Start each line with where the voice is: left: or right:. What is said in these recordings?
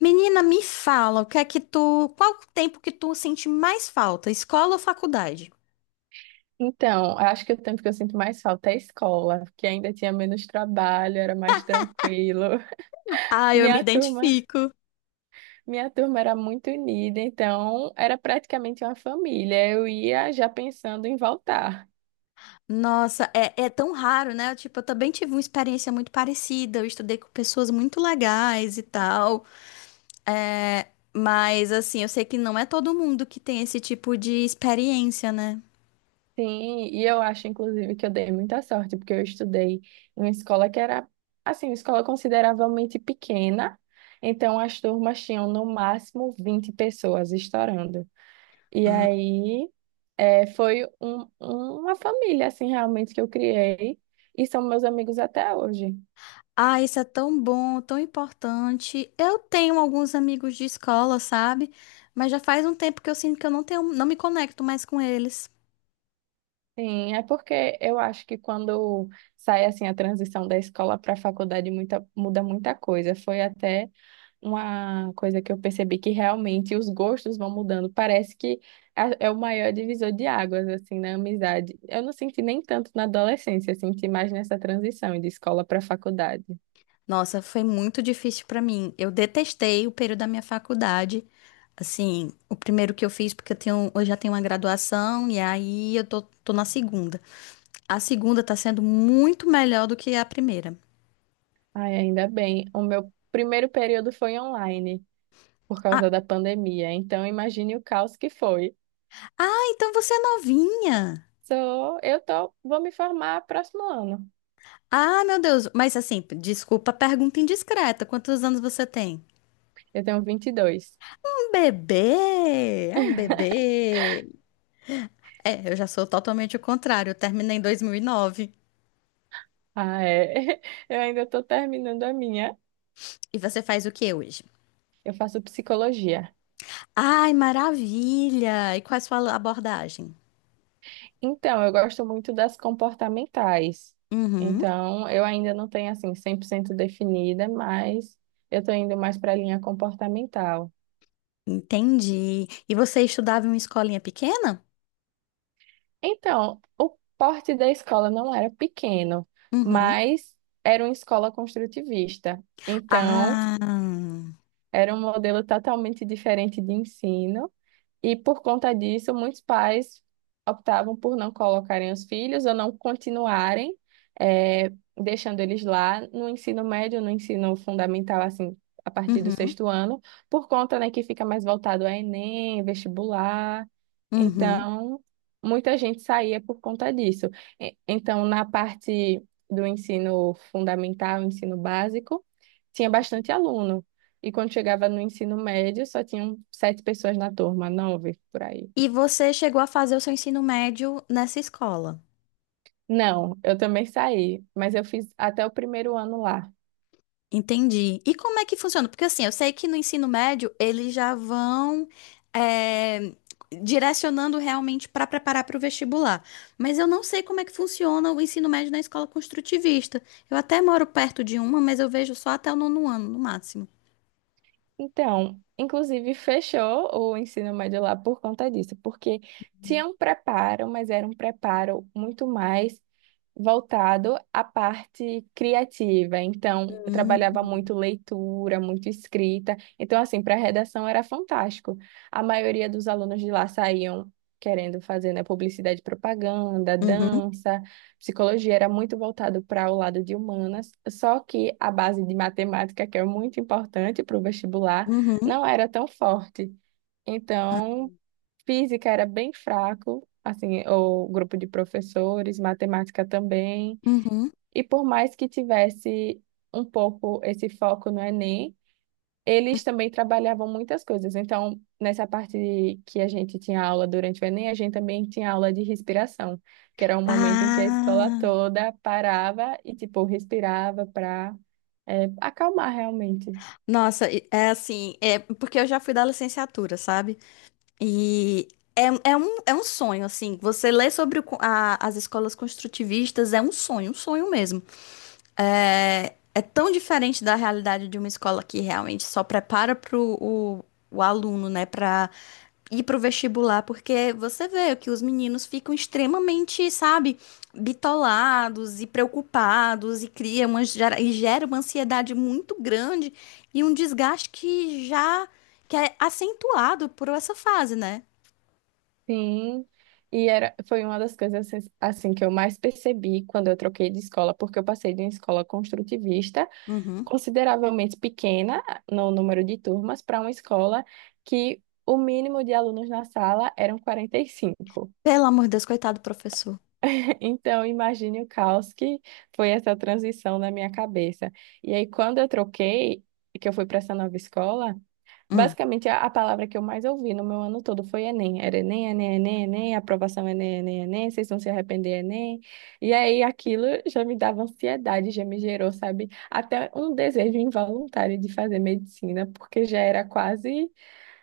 left: Menina, me fala, o que é que tu, qual o tempo que tu sente mais falta, escola ou faculdade?
right: Então, eu acho que o tempo que eu sinto mais falta é a escola, porque ainda tinha menos trabalho, era mais tranquilo.
left: Ah, eu me
right: Minha turma,
left: identifico.
right: minha turma era muito unida, então era praticamente uma família. Eu ia já pensando em voltar.
left: Nossa, é tão raro, né? Tipo, eu também tive uma experiência muito parecida. Eu estudei com pessoas muito legais e tal. É, mas, assim, eu sei que não é todo mundo que tem esse tipo de experiência, né?
right: Sim, e eu acho, inclusive, que eu dei muita sorte, porque eu estudei em uma escola que era, assim, uma escola consideravelmente pequena, então as turmas tinham no máximo 20 pessoas estourando. E aí foi uma família, assim, realmente que eu criei. E são meus amigos até hoje.
left: Ah, isso é tão bom, tão importante. Eu tenho alguns amigos de escola, sabe? Mas já faz um tempo que eu sinto que eu não tenho, não me conecto mais com eles.
right: Sim, é porque eu acho que quando sai assim a transição da escola para a faculdade muda muita coisa. Foi até uma coisa que eu percebi que realmente os gostos vão mudando. Parece que é o maior divisor de águas assim na amizade. Eu não senti nem tanto na adolescência, senti mais nessa transição de escola para faculdade.
left: Nossa, foi muito difícil para mim. Eu detestei o período da minha faculdade. Assim, o primeiro que eu fiz, porque eu tenho, eu já tenho uma graduação e aí eu tô na segunda. A segunda tá sendo muito melhor do que a primeira.
right: Ai, ainda bem. O meu primeiro período foi online por
left: Ah,
right: causa da pandemia. Então, imagine o caos que foi.
left: ah, então você é novinha.
right: Sou, eu tô, vou me formar próximo ano.
left: Ah, meu Deus. Mas assim, desculpa a pergunta indiscreta. Quantos anos você tem?
right: Eu tenho 22.
left: Um bebê. É um bebê. É, eu já sou totalmente o contrário. Eu terminei em 2009. E nove.
right: Ah, é. Eu ainda estou terminando a minha.
left: E você faz o que hoje?
right: Eu faço psicologia.
left: Ai, maravilha! E qual é a sua abordagem?
right: Então, eu gosto muito das comportamentais.
left: Uhum,
right: Então, eu ainda não tenho assim 100% definida, mas eu estou indo mais para a linha comportamental.
left: entendi. E você estudava em uma escolinha pequena?
right: Então, o porte da escola não era pequeno,
left: Uhum.
right: mas era uma escola construtivista. Então,
left: Ah,
right: era um modelo totalmente diferente de ensino. E por conta disso, muitos pais optavam por não colocarem os filhos ou não continuarem, eh, deixando eles lá no ensino médio, no ensino fundamental, assim, a partir do
left: uhum,
right: sexto ano, por conta, né, que fica mais voltado a Enem, vestibular.
left: uhum.
right: Então, muita gente saía por conta disso. Então, na parte do ensino fundamental, ensino básico, tinha bastante aluno. E quando chegava no ensino médio, só tinham sete pessoas na turma, nove por aí.
left: E você chegou a fazer o seu ensino médio nessa escola?
right: Não, eu também saí, mas eu fiz até o primeiro ano lá.
left: Entendi. E como é que funciona? Porque assim, eu sei que no ensino médio eles já vão eh, direcionando realmente para preparar para o vestibular. Mas eu não sei como é que funciona o ensino médio na escola construtivista. Eu até moro perto de uma, mas eu vejo só até o nono ano, no máximo.
right: Então, inclusive, fechou o ensino médio lá por conta disso, porque tinha um preparo, mas era um preparo muito mais voltado à parte criativa. Então, eu trabalhava
left: Hum.
right: muito leitura, muito escrita. Então, assim, para redação era fantástico. A maioria dos alunos de lá saíam querendo fazer, né, publicidade e propaganda,
left: Uhum,
right: dança. Psicologia era muito voltado para o lado de humanas, só que a base de matemática, que é muito importante para o vestibular,
left: uhum,
right: não era tão forte.
left: ah,
right: Então, física era bem fraco, assim, o grupo de professores, matemática também.
left: uhum.
right: E por mais que tivesse um pouco esse foco no Enem, eles também trabalhavam muitas coisas. Então, nessa parte que a gente tinha aula durante o Enem, a gente também tinha aula de respiração, que era um momento em que a escola
left: Ah,
right: toda parava e, tipo, respirava para acalmar realmente.
left: nossa, é assim, é porque eu já fui da licenciatura, sabe? E é, é um sonho, assim. Você lê sobre as escolas construtivistas é um sonho mesmo. É tão diferente da realidade de uma escola que realmente só prepara para o aluno, né, para ir para o vestibular, porque você vê que os meninos ficam extremamente, sabe, bitolados e preocupados e cria uma, e gera uma ansiedade muito grande e um desgaste que já que é acentuado por essa fase, né?
right: Sim. E era, foi uma das coisas assim, que eu mais percebi quando eu troquei de escola, porque eu passei de uma escola construtivista,
left: Uhum.
right: consideravelmente pequena no número de turmas, para uma escola que o mínimo de alunos na sala eram 45.
left: Pelo amor de Deus, coitado do professor.
right: Então, imagine o caos que foi essa transição na minha cabeça. E aí, quando eu troquei, e que eu fui para essa nova escola,
left: Hum.
right: basicamente a palavra que eu mais ouvi no meu ano todo foi Enem. Era Enem, Enem, Enem, Enem, aprovação Enem, Enem, Enem, vocês vão se arrepender, Enem. E aí, aquilo já me dava ansiedade, já me gerou, sabe, até um desejo involuntário de fazer medicina, porque já era quase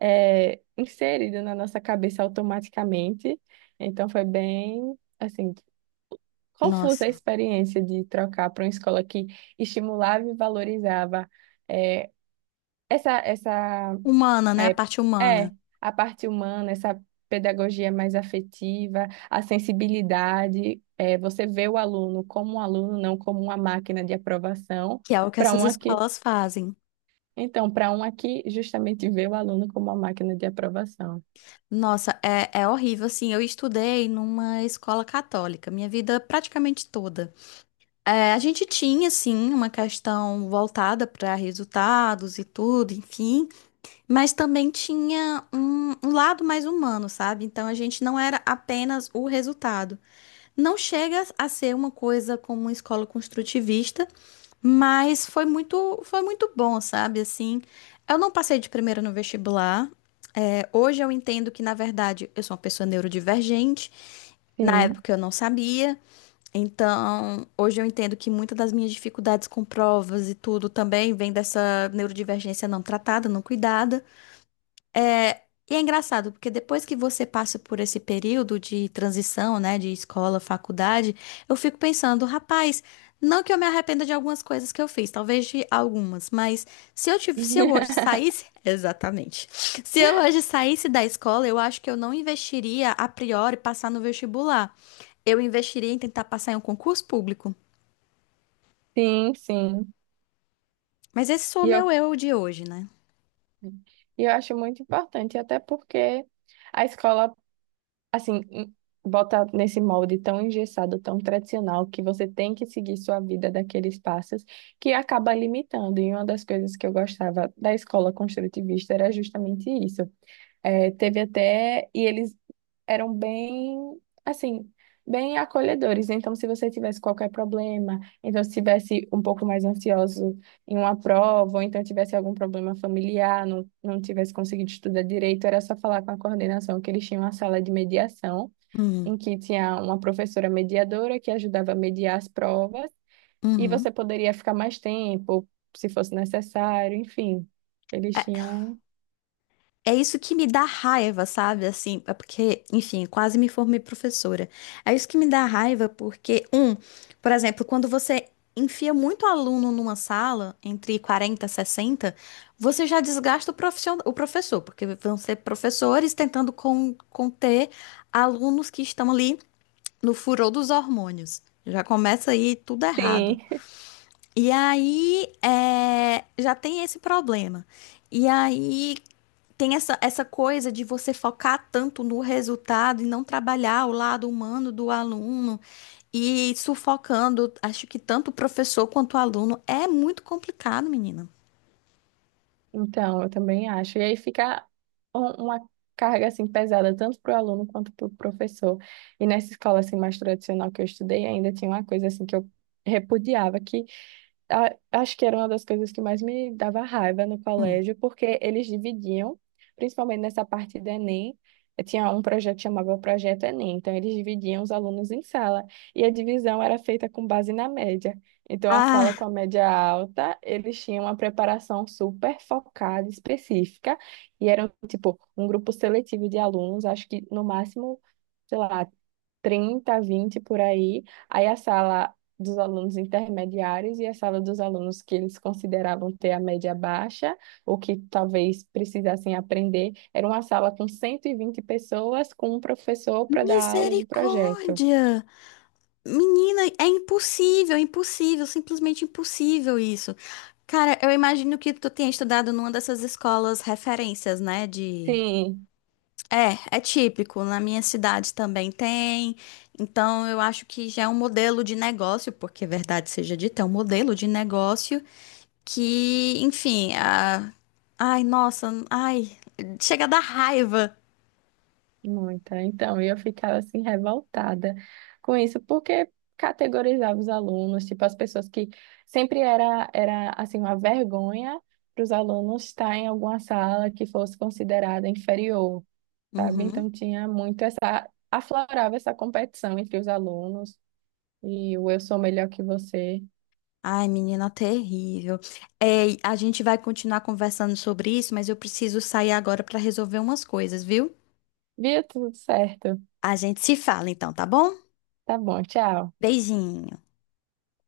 right: inserido na nossa cabeça automaticamente. Então, foi bem. Assim, confusa a
left: Nossa.
right: experiência de trocar para uma escola que estimulava e valorizava é, essa
left: Humana, né? A
right: é,
left: parte
right: é,
left: humana,
right: a parte humana, essa pedagogia mais afetiva, a sensibilidade, você vê o aluno como um aluno, não como uma máquina de aprovação,
left: que é o que
right: para
left: essas
right: uma que,
left: escolas fazem.
right: então, para uma que justamente vê o aluno como uma máquina de aprovação.
left: Nossa, é horrível, assim, eu estudei numa escola católica, minha vida praticamente toda. É, a gente tinha, sim, uma questão voltada para resultados e tudo, enfim, mas também tinha um lado mais humano, sabe? Então a gente não era apenas o resultado. Não chega a ser uma coisa como uma escola construtivista, mas foi muito bom, sabe? Assim, eu não passei de primeira no vestibular. É, hoje eu entendo que, na verdade, eu sou uma pessoa neurodivergente. Na
right: Sim.
left: época eu não sabia. Então, hoje eu entendo que muitas das minhas dificuldades com provas e tudo também vem dessa neurodivergência não tratada, não cuidada. É, e é engraçado, porque depois que você passa por esse período de transição, né, de escola, faculdade, eu fico pensando, rapaz, não que eu me arrependa de algumas coisas que eu fiz, talvez de algumas, mas se eu hoje saísse, exatamente, se eu hoje saísse da escola, eu acho que eu não investiria a priori passar no vestibular. Eu investiria em tentar passar em um concurso público.
right: Sim, sim.
left: Mas esse sou o
right: E eu
left: meu eu de hoje, né?
right: E eu acho muito importante, até porque a escola, assim, bota nesse molde tão engessado, tão tradicional, que você tem que seguir sua vida daqueles passos, que acaba limitando. E uma das coisas que eu gostava da escola construtivista era justamente isso. É, teve até. E eles eram bem, assim, bem acolhedores. Então, se você tivesse qualquer problema, então, se tivesse um pouco mais ansioso em uma prova, ou então tivesse algum problema familiar, não, não tivesse conseguido estudar direito, era só falar com a coordenação, que eles tinham uma sala de mediação,
left: Uhum.
right: em que tinha uma professora mediadora que ajudava a mediar as provas, e
left: Uhum.
right: você poderia ficar mais tempo, se fosse necessário, enfim. Eles
left: É,
right: tinham.
left: é isso que me dá raiva, sabe? Assim, é porque, enfim, quase me formei professora. É isso que me dá raiva porque, um, por exemplo, quando você enfia muito aluno numa sala, entre 40 e 60, você já desgasta o o professor, porque vão ser professores tentando conter alunos que estão ali no furor dos hormônios. Já começa aí tudo errado.
right: Sim.
left: E aí, é, já tem esse problema. E aí, tem essa coisa de você focar tanto no resultado e não trabalhar o lado humano do aluno e sufocando, acho que tanto o professor quanto o aluno é muito complicado, menina.
right: Então, eu também acho. E aí fica uma carga assim pesada tanto para o aluno quanto para o professor. E nessa escola assim mais tradicional que eu estudei, ainda tinha uma coisa assim que eu repudiava, acho que era uma das coisas que mais me dava raiva no
left: Hum.
right: colégio, porque eles dividiam, principalmente nessa parte do Enem, tinha um projeto que chamava Projeto Enem, então eles dividiam os alunos em sala, e a divisão era feita com base na média. Então, a sala
left: Ah,
right: com a média alta, eles tinham uma preparação super focada, específica, e eram, tipo, um grupo seletivo de alunos, acho que no máximo, sei lá, 30, 20 por aí. Aí a sala dos alunos intermediários e a sala dos alunos que eles consideravam ter a média baixa, ou que talvez precisassem aprender, era uma sala com 120 pessoas, com um professor para dar aula do projeto.
left: misericórdia! Menina, é impossível, impossível, simplesmente impossível isso. Cara, eu imagino que tu tenha estudado numa dessas escolas referências, né, de.
right: Sim,
left: É, é típico. Na minha cidade também tem. Então, eu acho que já é um modelo de negócio, porque é verdade seja dita, é um modelo de negócio que, enfim, a. Ai, nossa, ai, chega a dar raiva.
right: muita. Então, eu ficava assim revoltada com isso, porque categorizava os alunos, tipo as pessoas que sempre era assim uma vergonha para os alunos estar em alguma sala que fosse considerada inferior. Sabe?
left: Uhum.
right: Então tinha muito essa, aflorava essa competição entre os alunos e o eu sou melhor que você.
left: Ai, menina, terrível. Ei, a gente vai continuar conversando sobre isso, mas eu preciso sair agora para resolver umas coisas, viu?
right: Via tudo certo.
left: A gente se fala então, tá bom?
right: Tá bom, tchau.
left: Beijinho.